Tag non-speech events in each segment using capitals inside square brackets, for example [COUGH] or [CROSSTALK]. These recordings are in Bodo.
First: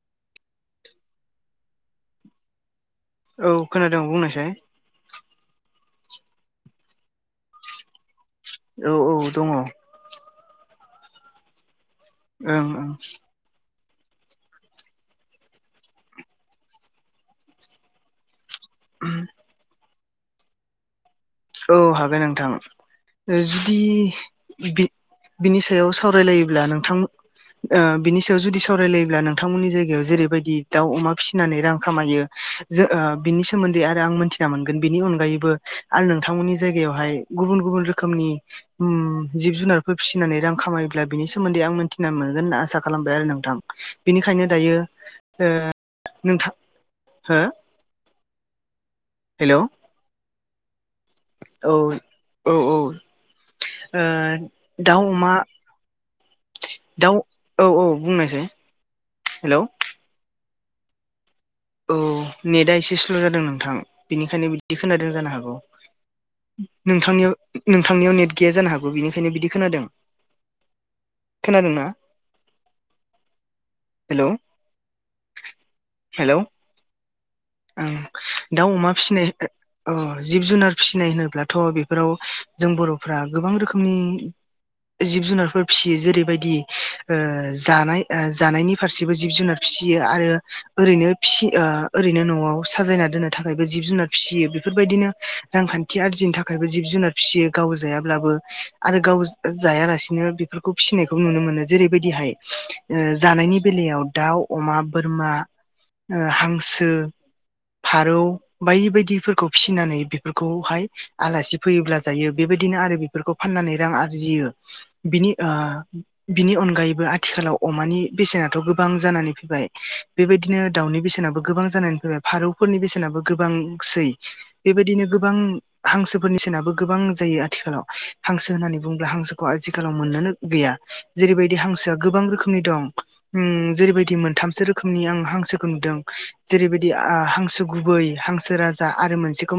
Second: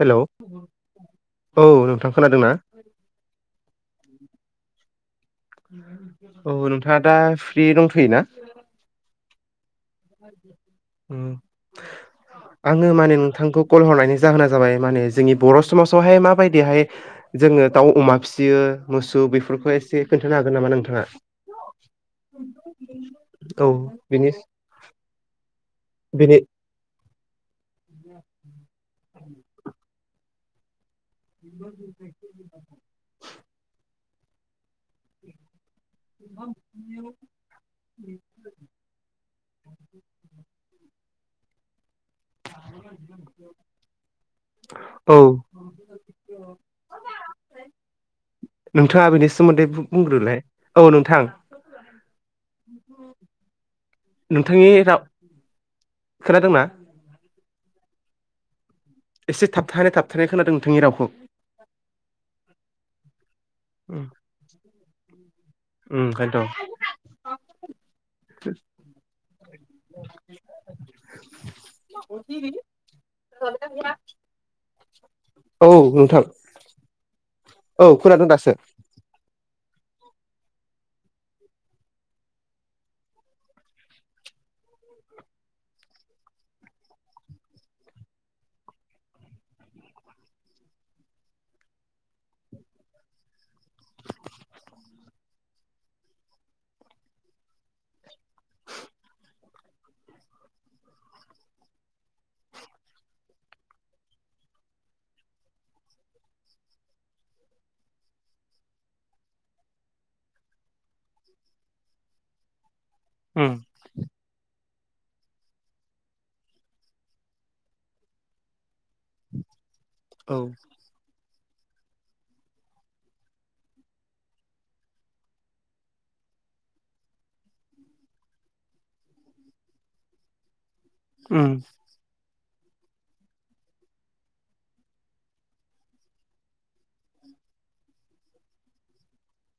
हेल' औ नोंथां खोनादोंना? औ खोनादों बुंनायसाय औ नोंथाङा दा फ्रि दंथयोना? औ औ दङ ओं आङो ओं माने नोंथांखौ कल हरनायनि जाहोना जाबाय माने जोंनि बर' समाजावहाय माबायदिहाय जोङो दाउ अमा फि फिसियो मोसौ बेफोरखौ एसे खोन्थानो हागोन नामा नोंथाङा? औ हागोन नोंथां औ जुदि बेनि बिनि सायाव बेनि सावरायलायोब्ला नोंथांमोन बिनि सायाव जुदि सावरायलायोब्ला नोंथांमोननि जायगायाव जेरैबायदि दाउ अमा फिसि नानै रां खामायो बिनि सोमोन्दै आरो आं मोनथिना मोनगोन बिनि अनगायैबो नोंथांमोननि जायगायावहाय गुबुन गुबुन रोखोमनि जिब जुनारफोर फिसिनानै रां खामायोब्ला बिनि सोमोन्दै आं मिथिना मोनगोना आसा खालामबाय आरो नोंथां बेनिखायनो दायो औ नोंथां हा नोंथाङा बेनि सोमोन्दै बुंग्रोलाय औ नोंथां औ औ औ नोंथांनि राव दाउ अमा खोनादोंना? दाउ औ औ बुंनोसै एसे थाबथानानै थाबथानाय खोनादों नोंथांनि रावखौ औ नेटआ एसे स्ल' जादों नोंथां उम बेनिखायनो बिदि खोनादों जानो हागौ। [INAUDIBLE] नोंथांनियाव नोंथांनियाव नेट गैया जानो हागौ बिनिखायनो बिदि खोनादों खोनादोंना? [UNINTELLIGIBLE] [UNINTELLIGIBLE] हेलौ औ नोंथां हेलौ औ ओं खोनादों दासो दाउ अमा फिसिनाय अ जिब जुनार फिसिनाय होनोब्लाथ' बेफोराव जों बर'फ्रा गोबां रोखोमनि जिब जुनारफोर फिसियो जेरैबायदि ओ जानाय ओ जानायनि फारसेबो जिब जुनार फिसियो आरो ओरैनो फिसि ओ ओरैनो न'आव साजायना दोननो थाखायबो जिब जुनार फिसियो बेफोरबायदिनो रांखान्थि आरजिनि थाखायबो जिब जुनार फियो गाव जायाब्लाबो आरो गाव जायालासिनो बेफोरखौ फिसिनायखौ नुनो मोनो जेरैबायदिहाय जानायनि बेलायाव दाउ अमा बोरमा हां गसो फारौ बायदि बायदिफोरखौ फिसिनानै बेफोरखौहाय आलासि फैयोब्ला जायो बेबायदिनो आरो बेफोरखौ उम फाननानै रां आरजियो। बिनि ओ बिनि अनगायैबो आथिखालाव अमानि बेसेनाथ' गोबां जानानै फैबाय। औ बेबायदिनो दाउनि बेसेनाबो गोबां जानानै फैबाय फारौफोरनि बेसेनाबो गोबांसै। बेबायदिनो गोबां हांसोफोरनि सेनाबो गोबां जायो आथिखालाव हांसो होननानै बुङोब्ला हांसोखौ आथिखालाव मोननोनो गैया। उम जेरैबायदि हांसोआ गोबां रोखोमनि दं उम जेरैबायदि मोनथामसो रोखोमनि आं हांसोखौ नुदों। जेरैबायदि आ हांसो गुबै हांसो राजा आरो मोनसेखौ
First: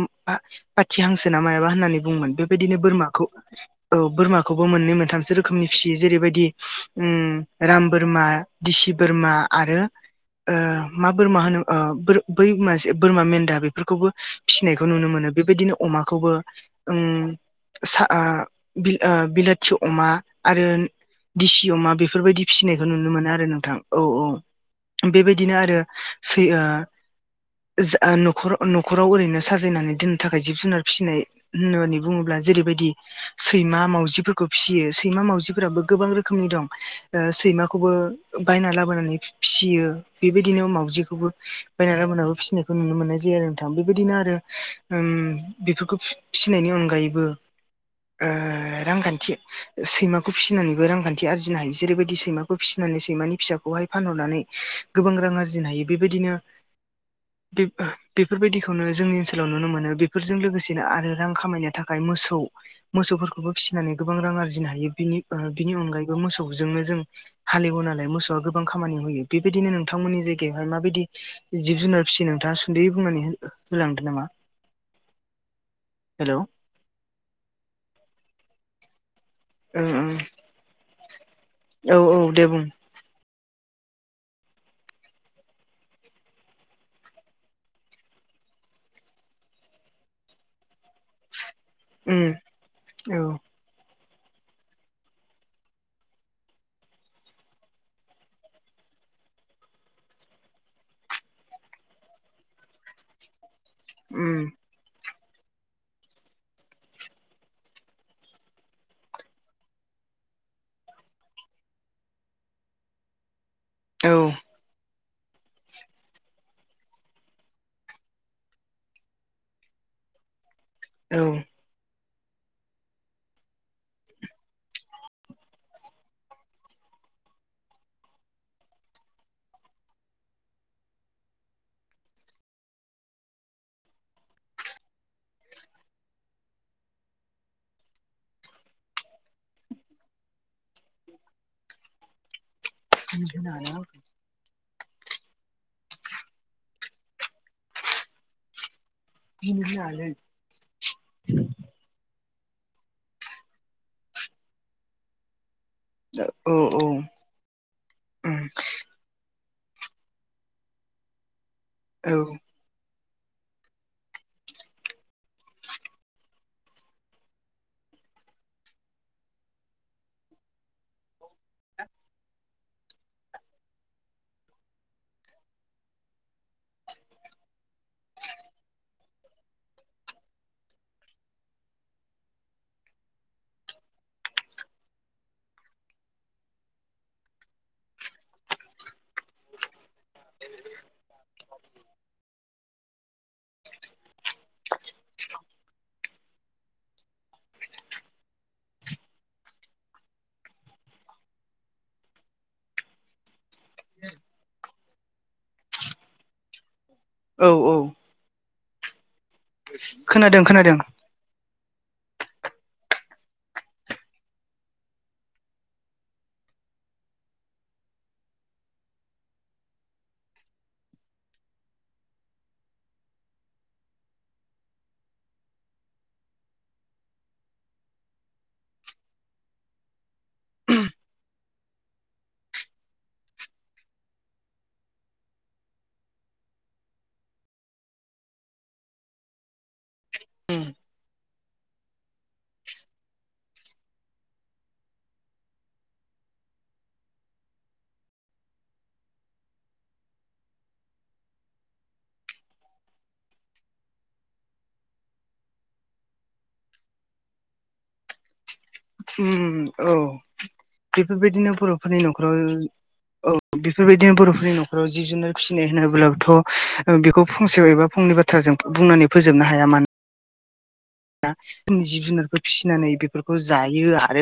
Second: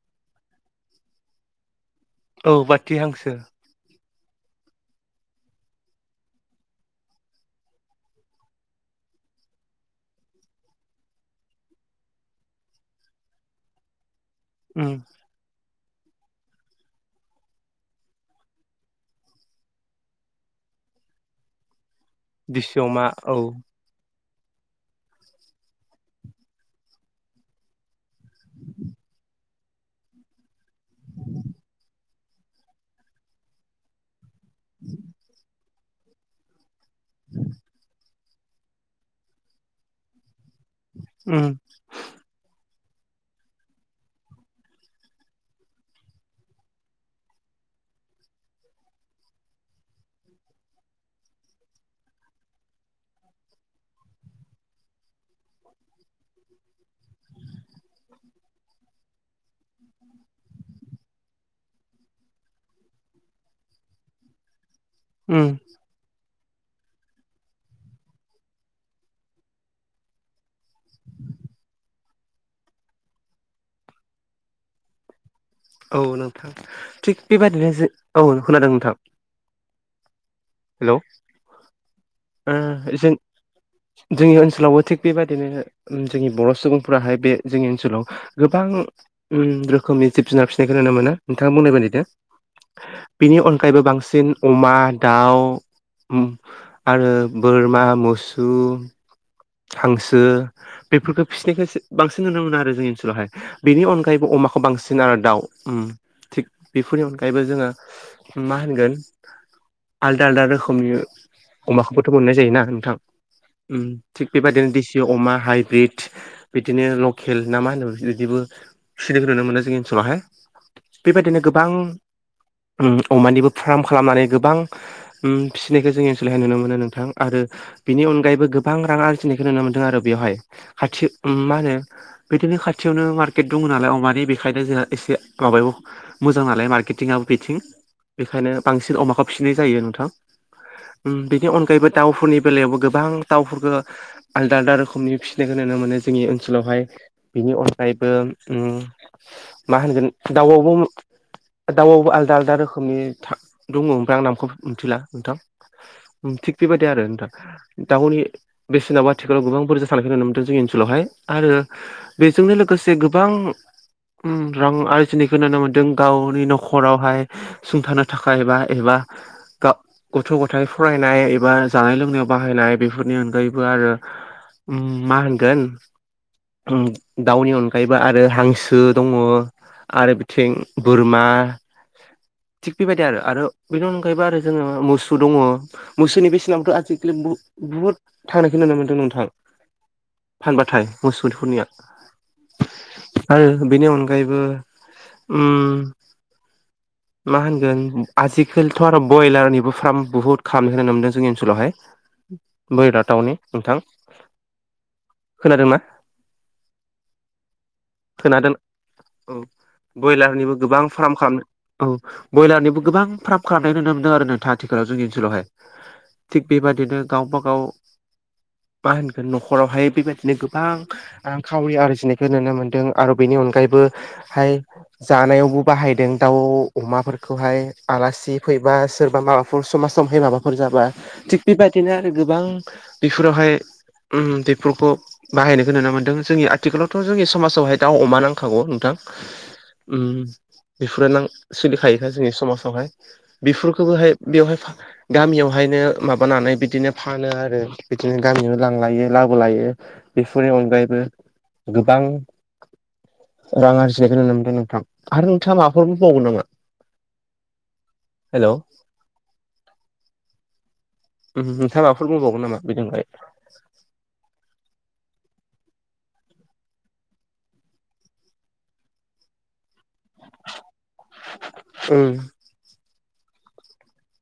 खाथिहांसोना मायाबा होननानै बुंङोमोन औ बेबायदिनो बाथि बोरमाखौ हांसो औ बोरमाखौबो मोननै मोनथामसो रोखोमनि फिसियो जेरैबायदि उम राम बोरमा दिसि बोरमा आरो ओ मा बोरमा होनो ओ फोर बै मासे बोरमा मेन्दा बेफोरखौबो फिसिनायखौ उम नुनो मोनो बेबायदिनो अमाखौबो ओम सा ओ बिल ओ बिलाथि अमा आरो दिसि अमा बे फोरबायदि फिसिनायखौ दिसियाव मा नुनो मोनो औ आरो नोंथां औ औ बेबायदिनो आरो सै ओ ओस ओ न'खर न'खराव ओरैनो साजायनानै दोननो थाखाय जिब जुनार फिसिनाय होननानै बुङोब्ला जेरैबायदि सैमा मावजिफोरखौ फिसियो सैमा मावजिफोराबो गोबां रोखोमनि दं। ओ सैमाखौबो बायना लाबोनानै फिसियो बेबायदिनो मावाउजिखौबो उम बायना लाला मोनाबो फिसिनायखौ नुनो मोननाय जायो आरो नोंथां बेबायदिनो आरो ओम बेफोरखौ फिसिनायनि अनगायैबो ओ रांखान्थि सैमाखौ फिसिनानैबो रांखान्थि आरजिनो हायो जेरैबायदि सैमा खौ फिसिनानै सैमानि फिसाखौहाय फानहरनानै गोबां रां आरजिनो हायो बेबायदिनो [INAUDIBLE] बेफ-बेफोरबायदिखौनो जोंनि ओनसोलाव नुनो मोनो बेफोरजों लोगोसेनो आरो रां खामायनो थाखाय मोसौ मोसौफोरखौबो फिसिनानै गोबां रां आरजिनो हायो बिनि ओ उम बिनि अनगायै बो मोसौजोंनो जों हालेवो नालाय मोसौआ गोबां खामानि होयो बेबायदिनो नोंथांमोननि जायगायाव ओ माबायदि जिब जुनार फिसियो नोंथाङा सुन्दुयै बुंनानै होलांदों नामा। औ हेलौ नोंथां थिग बेबायदिनो जो औ खोनादों नोंथां। ओं ओं। हेलौ औ औ दे ओ बुं जों जोंनि ओनसोलावबो थिग बेबायदिनो जोंनि बर' सुबुंफोराहाय बे जोंनि ओनसोलाव गोबां ओम रोखोमनि जिब जुनार फिसिनायखौ नुनो मोनो नोंथाङा बुंनाय बादि नो उम औ बिनि अनगायैबो बांसिन अमा दाउ खौ उम आरो बोरमा मोसु हांसो बेफोरखौ फिसिनायखौ जो बांसिन नुनो मोनो आरो जोंनि ओनसोलावहाय। बेनि अनगायैबो उम अमाखौ बांसिन आरो दाउ उम थिग बेफोरनि अनगायैबो जोङो मा होनगोन आलदा आलदा रोखोमनि अमाखौबोथ' मोननाय जायोना नोंथां उम औ थिग बेबदिनो दिसि अमा हाइब्रिद बिदिनो लखेल ना मा होनो बिदिबो [UNINTELLIGIBLE] नुनो मोनो जोंनि ओनसोलावहाय औ बेबायदिनो गोबां उम अमानिबो फार्म खालामनानै गोबां उम फिसिनायखौ जोंनि ओनसोलावहाय नुनो मोनो नोंथां आरो बिनि अनगायैबो गो गोबां रां आरजिनायखौ नुनो मोन्दों आरो बेवहाय खाथि उम मा होनो बिदिनो खाथियावनो मार्केट दङ नालाय अमानि बेखायनो जोंहा एसे माबायाव मोजां नालाय मार्केटिंआबो बिथिं बेखायनो बांसिन अमाखौ फिसिनाय जायो नोंथां उम बेनि अनगायैबो दाउफोरनि बेलायावबो गोबां दाउफोरखो आलदा आलदा रोखोमनि फिसिनायखौ नुनो मोनो जोंनि ओनसोलावहाय बिनि अनगायैबो उम मा होनगोन दाउआवबो दाउआवबो आलदा आलदा रोखोमनि था दङ ओमफ्राय आं नामखौ मिथिला नोंथां। उम थिग बेबादि आरो नोंथां। दाउनि बेसेनाव आथिखालाव गोबां बुरजा सानायखौ नुनो मोनदों जोंनि ओनसोलावहाय आरो औ बेजोंनो लोगोसे गोबां उम रां आरजिनायखौ नुनो मोन्दों गावनि न'खरावहाय सुंथानो थाखायबा एबा गा गथ' गथाय फरायनाय एबा जानाय लोंनायाव बाहायनाय बेफोरनि अनगायैबो आरो उम मा होनगोन उम दाउनि अनगायैबो आरो हांसो दङ। आरो बिथिं बोरमा थिग बेबायदि आरो आरो बेनि अनगायैबो आरो जोङो मोसौ दङ मोसोनि बेसेनाबोथ'आजिखालि बु बुहुद थांनायखौ नुनो मोन्दों नोंथां फानबाथाय मोसौफोरनिया आरो बेनि अनगायैबो मा होनगोन आजिखालिथ' आरो ब्रयलारनिबो फार्म बुहुत खालामनो मोनदों जोंनि ओनसोलावहाय बोरराथावनि नोंथां खोनादोंना औ औ खोना दोन औ खोनादों ब्रयलारनिबो खोनादों गोबां फार्म खालामदों औ ब्रयलारनिबो गोबां फार्म खालामनाय नुनो मोनदों आरो नोंथां आथिखालाव जोंनि ओनसोलावहाय थिग बेबादिनो गावबा गाव मा होनगोन न'खरावहाय बेबायदिनो गोबां रांखावरि आरजिनायखौ नुनो मोन्दों आरो बेनि अनगायैबो हाय जानायावबो बाहायदों दाउ अमाफोरखौहाय आलासि फैबा सोरबा माबाफोर समाज समहाय माबाफोर जाबा थिग बेबायदिनो आरो गोबां बेफोरावहाय उम बेफोरखौ बाहायनायखौ नुनो मोनदों जोंनि आथिखालावथ' जोंनि समाजावहाय दाउ अमा नांखागौ नोंथां उम बेफोर नां सोलिखायोखा जोंनि समाजावहाय बेफोरखौबोहाय बेवहाय गामियावहायनो माबानानै बिदिनो फानो आरो बिदिनो गामियाव लांलायो लाबोलायो बेफोरनि अनगायैबो गोबां रां आरजिनायखौ नुनो मोनदों नोंथां आरो नोंथाङा माबाफोर बुंबावगोन नामा? हेल' ओ औ बेफोरबायदिनो नोंथाङा बर'फोरनि माबाफोर न'खराव बुंबावगोन नामा बेनि अनगायै औ बेफोरबायदिनो बर'फोरनि न'खराव जिब जुनार फिसिनाय होनोब्लाथ' बेखौ फंसेयाव एबा फुंनि बाथ बाथ्राजों बुंनानै फोजोबनो हाया मानो जिब उम जुनारखौ फिसिनानै बेफोरखौ जायो आरो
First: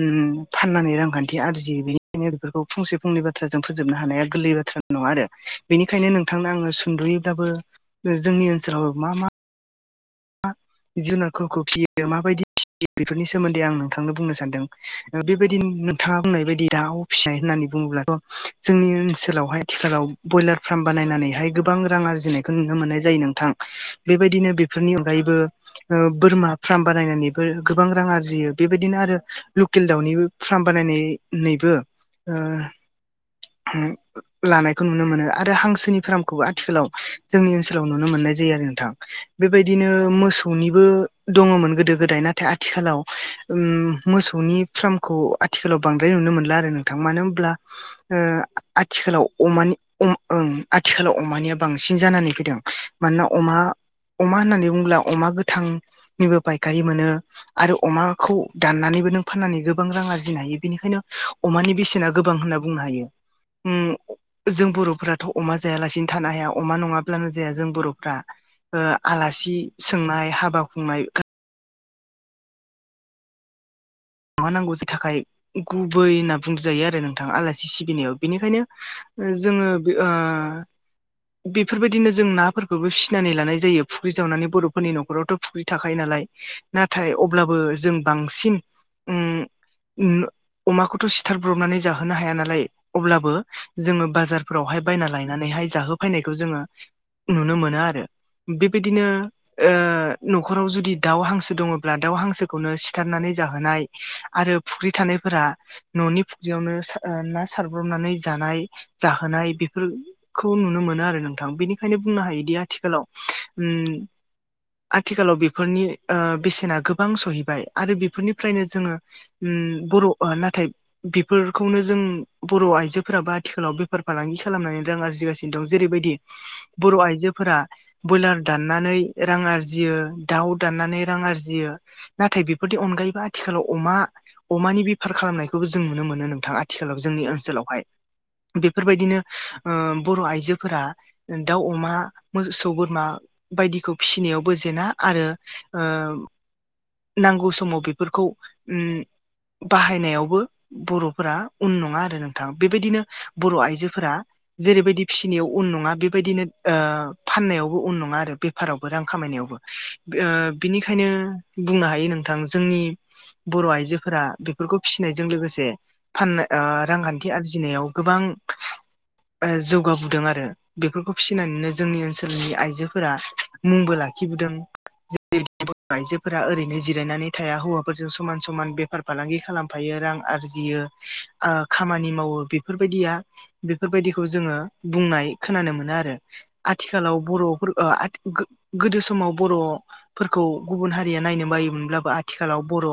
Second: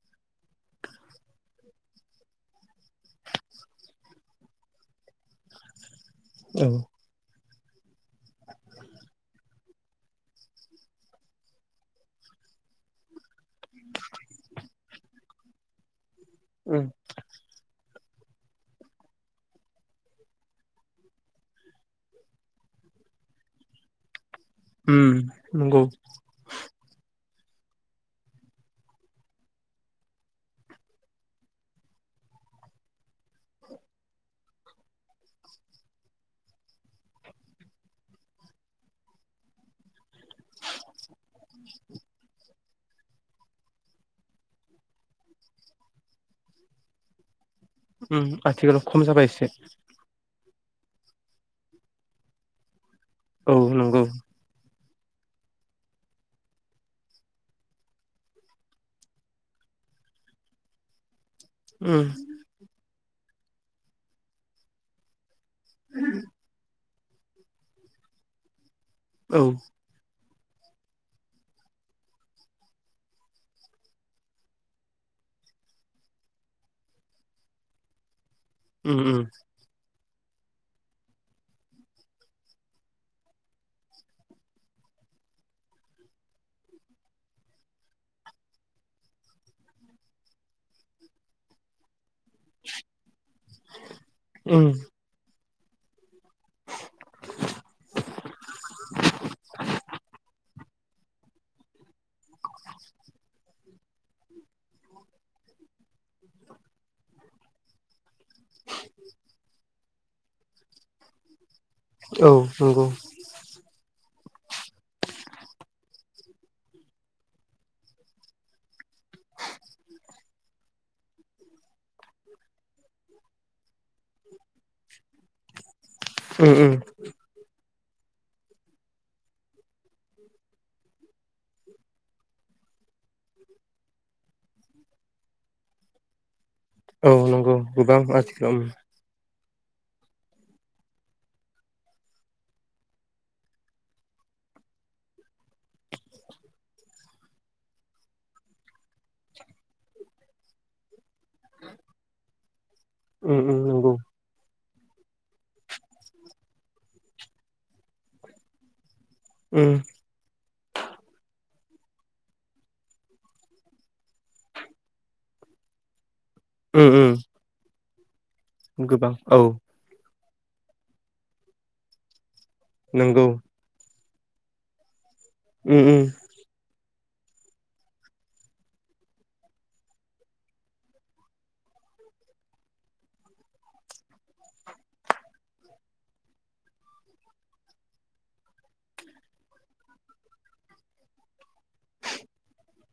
उम फाननानै रांखान्थि आरजियो बेनिखायनो बेफोरखौ फंसे फंनै बाथ्राजों फोजोबनो हानाया गोरलै बाथ्रा नङा आरो बेनिखायनो नोंथांनो औ आङो सुद'यैब्लाबो जोंनि ओनसोलाव मा मा जुनारफोरखौ फिसियो माबायदि बेफोरनि सोमोन्दै आं नोंथांनो बुंनो सानदों बेबायदि नोंथाङा बुंनाय बायदि उम दाउ फिसाय होननानै बुङोब्लाथ' जोंनि ओनसोलावहाय आथिखालाव ब्रयलार फार्म बानायनानैहाय गोबां रां आरजिनायखौ नुनो मोननाय जायो नोंथां बेबायदिनो बेफोरनि उम अनगायैबो नंगौ बोरमा फार्म बानायनानैबो गोबां रां आरजियो बेबायदिनो आरो लकेल दाउनि फार्म बानायनानैबो ओ लानायखौ नुनो मोनो आरो हांसोनि फार्मखौबो आथिखालाव जोंनि ओनसोलाव नुनो मोननाय जायो आरो नोंथां बेबायदिनो मोसौनिबो दङमोन गोदो गोदाय नाथाय आथिखालाव ओम मोसौनि फार्मखौ आथिखालाव बांद्राय नुनो मोनला आरो नोंथां मानो होमब्ला ओ उम खम आथिखालाव जाबाय एसे अमानि ओम ओं आथिखालाव अमानिया बांसिन जानानै फैदों मानोना औ अमा नंगौ अमा होननानै बुङोब्ला अमा गोथांनिबो फायखारि मोनो आरो अमाखौ दाननानैबो नों फाननानै गोबां रां आरजिनो हायो बेनिखायनो अमानि उम बेसेना गोबां होनना बुंनो हायो उम जों बर'फोरा थ' अमा जायालासिनो थानो हाया अमा नङाब्लानो जाया जों बर'फ्रा ओ औ आलासि सोंनाय हाबा खुंनाय माबा नांगौनि थाखाय गुबै होनना बुंजायो आरो नोंथां आलासि सिबिनायाव बिनिखायनो उम उम जोङो ओ बेफोरबायदिनो जों नाफोरखौबो फिनानै लानाय जायो फुख्रि जावनानै बर'फोरनि न'खरावथ' फुख्रि थाखायो नालाय नाथाय अब्लाबो जों बांसिन ओ अमाखौथ' सिथारब्रबनानै जाहोनो हाया ना लाय अब्लाबो जोङो उम बाजारफोरावहाय बायना लायनानैहाय जाहो फैनायखौ जोङो नुनो मोनो आरो बेबायदिनो ओ न'खराव जुदि दाउ हांसो दङब्ला दाउ हांसोखौनो सिथारनानै जाहोनाय आरो फुख्रि थानायफोरा न'नि फुक्रियावनो सा ओ ना सारब्रबनानै जानाय जाहोनाय बेफोर खौ नुनो मोनो आरो नोंथां बेनिखायनो बुंनो औ हायोदि नंगौ आथिखालाव ओम आथिखालाव बेफोरनि ओ बेसेना गोबां सहैबाय आरो बेफोरनिफ्रायनो जोङो ओम बर' नाथाय बेफोरखौनो जों बर' आइजोफोराबो आथिखालाव बेफार फालांगि खालामनानै रां आरजिगासिनो दं जेरैबायदि उम उम बर' आइजोफोरा बयलार दाननानै रां आरजियो दाउ दाननानै रां आरजियो नाथाय बेफोरनि अनगायैबो आथिखालाव अमा अमानि बेफार खालामनायखौबो जों नुनो मोनो नोंथां आ थिखालाव औ जोंनि नंगौ ओनसोलावहाय गोबां आथिखालाव बेफोरबायदिनो ओ बर' आइजोफोरा दाउ अमा मोसौ बोरमा बायदिखौ फिसिनायावबो जेना आरो ओ नांगौ समाव बेफोरखौ उम बाहायनायावबो बर'फोरा उन नङा आरो नोंथां बेबायदिनो उम बर' उम नंगौ आइजोफोरा जेरैबायदि फिसिनायाव उन नङा बेबायदिनो ओ फाननायावबो उन नङा आरो बे फारावबो रां खामायनायावबो उम ओ बिनिखायनो बुंनो हायो नोंथां जोंनि बर' आइजोफोरा बेफोरखौ फिसिनायजों लोगोसे फाननो ओ उम उम रांखान्थि आरजिनायाव गोबां गोबां औ ओ जौगाबोदों आरो बेफोरखौ फिसिनानैनो जोंनि ओनसोलनि आइजोफोरा नंगौ मुंबो लाखिबोदों [UNINTELLIGIBLE] उम बर' उम आइजोफोरा ओरैनो जिरायनानै थाया हौवा फोरजों समान समान बेफार फालांगि खालामफायो रां आरजियो ओ खामानि मावो बे फोरबायदिया बेफोरबायदिखौ जोङो बुंनाय खोनानो मोनो आरो आथिखालाव बर'फोर ओ [UNINTELLIGIBLE] गोदो समाव बर' फोरखौ गुबुन हारिया नायनो बायोमोनब्लाबो आथिखालाव बर'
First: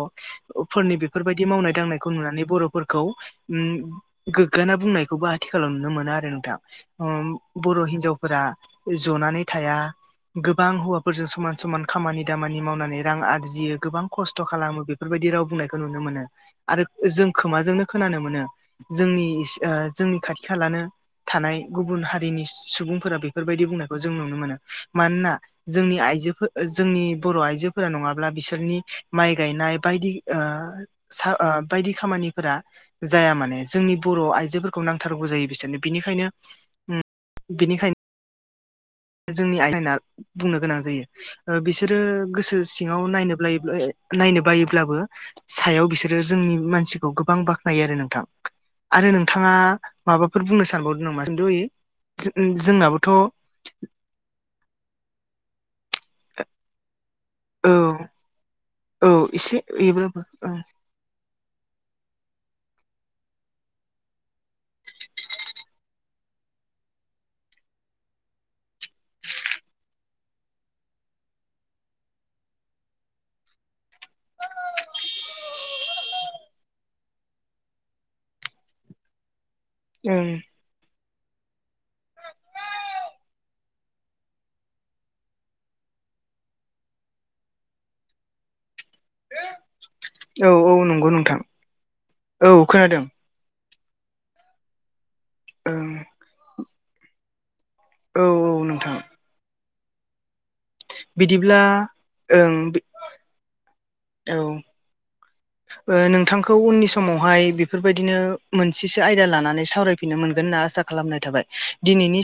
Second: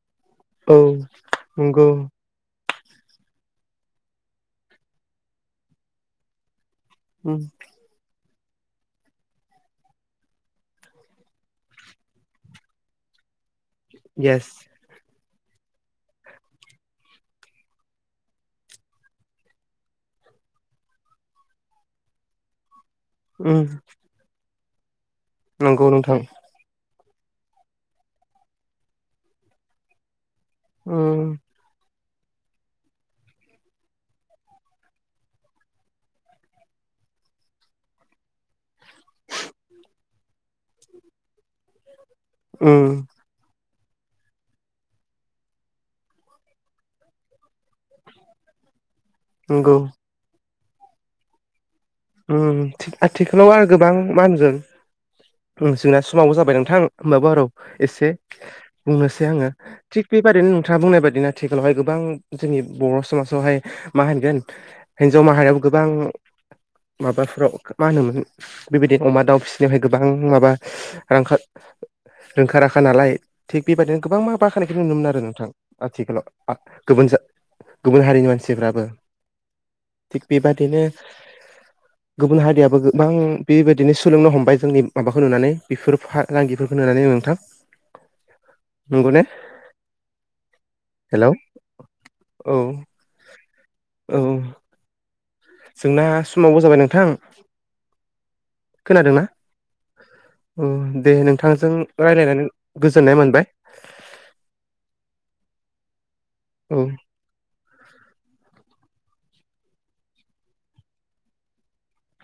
औ फोरनि बेफोरबायदि मावनाय नंगौ दांनायखौ नुनानै बर'फोरखौ ओम गोग्गाना बुंनायखौबो आथिखालाव नुनो मोनो आरो नोंथां ओम उम बर' हिनजाव फोरा जनानै थाया गोबां हौवाफोरजों समान समान खामानि दामानि मावनानै रां आरजियो गोबां खस येस [UNINTELLIGIBLE] बेफोरबायदि राव बुंनायखौ नुनो मोनो आरो जों खोमाजोंनो खोनानो मोनो जोंनि ओ जोंनि खाथि खालानो थानाय गुबुन हारिनिस सुबुंफोरा उम बेफोरबायदि बुंनायखौ जों नुनो मोनो मानोना नंगौ जोंनि नोंथां आइजोफोर जोंनि बर' आइजोफोरा नङाब्ला बिसोरनि माइ गायनाय बायदि उम बायदि खामानि फोरा जाया माने जोंनि बर' आइजोफोरखौ नांथारगौ जायो बिसोरनो बिनिखायनो ओम बिनिखायनो जोंनि आयना बुंनो गोनां जायो ओ बिसोरो गोसो उम सिङाव नायनो [UNINTELLIGIBLE] नायनो बायोब्लाबो सायाव बिसोरो जोंनि मानसिखौ गोबां बाख्नायो आरो नोंथां आरो नों नोंथाङा नंगौ माबाफोर बुंनो सानबावदों नामा खिन्थु आथिखालाव आरो गोबां मा होनदों जोंना समावबो जाबाय नोंथां होमबाबो र औ एसे औ बुंनोसै आङो एसे थिग एब्लाबो बेबादैनो ओं खोथा बुंनाय बायदिनो आथिखालावहाय गोबां जोंनि बर' समाजावहाय मा होनगोन हिन्जाव माहारियाबो गोबां माबाफ्राव मा होनोमोन बेबायदिनो अमा दाउ फिसिनायावहाय गोबां माबा रां रोंखा राखा नालाय थिग बेबायदिनो गोबां मा बाखानायखौ नुनो मोन आरो नोंथां आथिखालाव गुबन गुबुन हारिनि मानसिफ्राबो थिख ओं बिबादि नो गुबुन हारियाबो गोबां बेबायदिनो सोलोंनो हमबाय जोंनि माबाखौ नुनानै बेफोर रांगिफोरखौ नुनानै नोंथां नंगौ ने औ औ नंगौ हेलौ नोंथां औ खोनादों औ ओं जोंना समावबो जाबाय नोंथां औ औ नोंथां खोनादोंना दे बिदिब्ला नोंथांजों रायलायनानै ओं गोजोननाय मोनबाय औ नोंथांखौ औ उननि समाव बेहाय बेफोरबायदिनो मोनसेसो आयदा लानानै सावरायफिनो मोनगोन होनना आसा खालामनाय थाबाय दिनैनि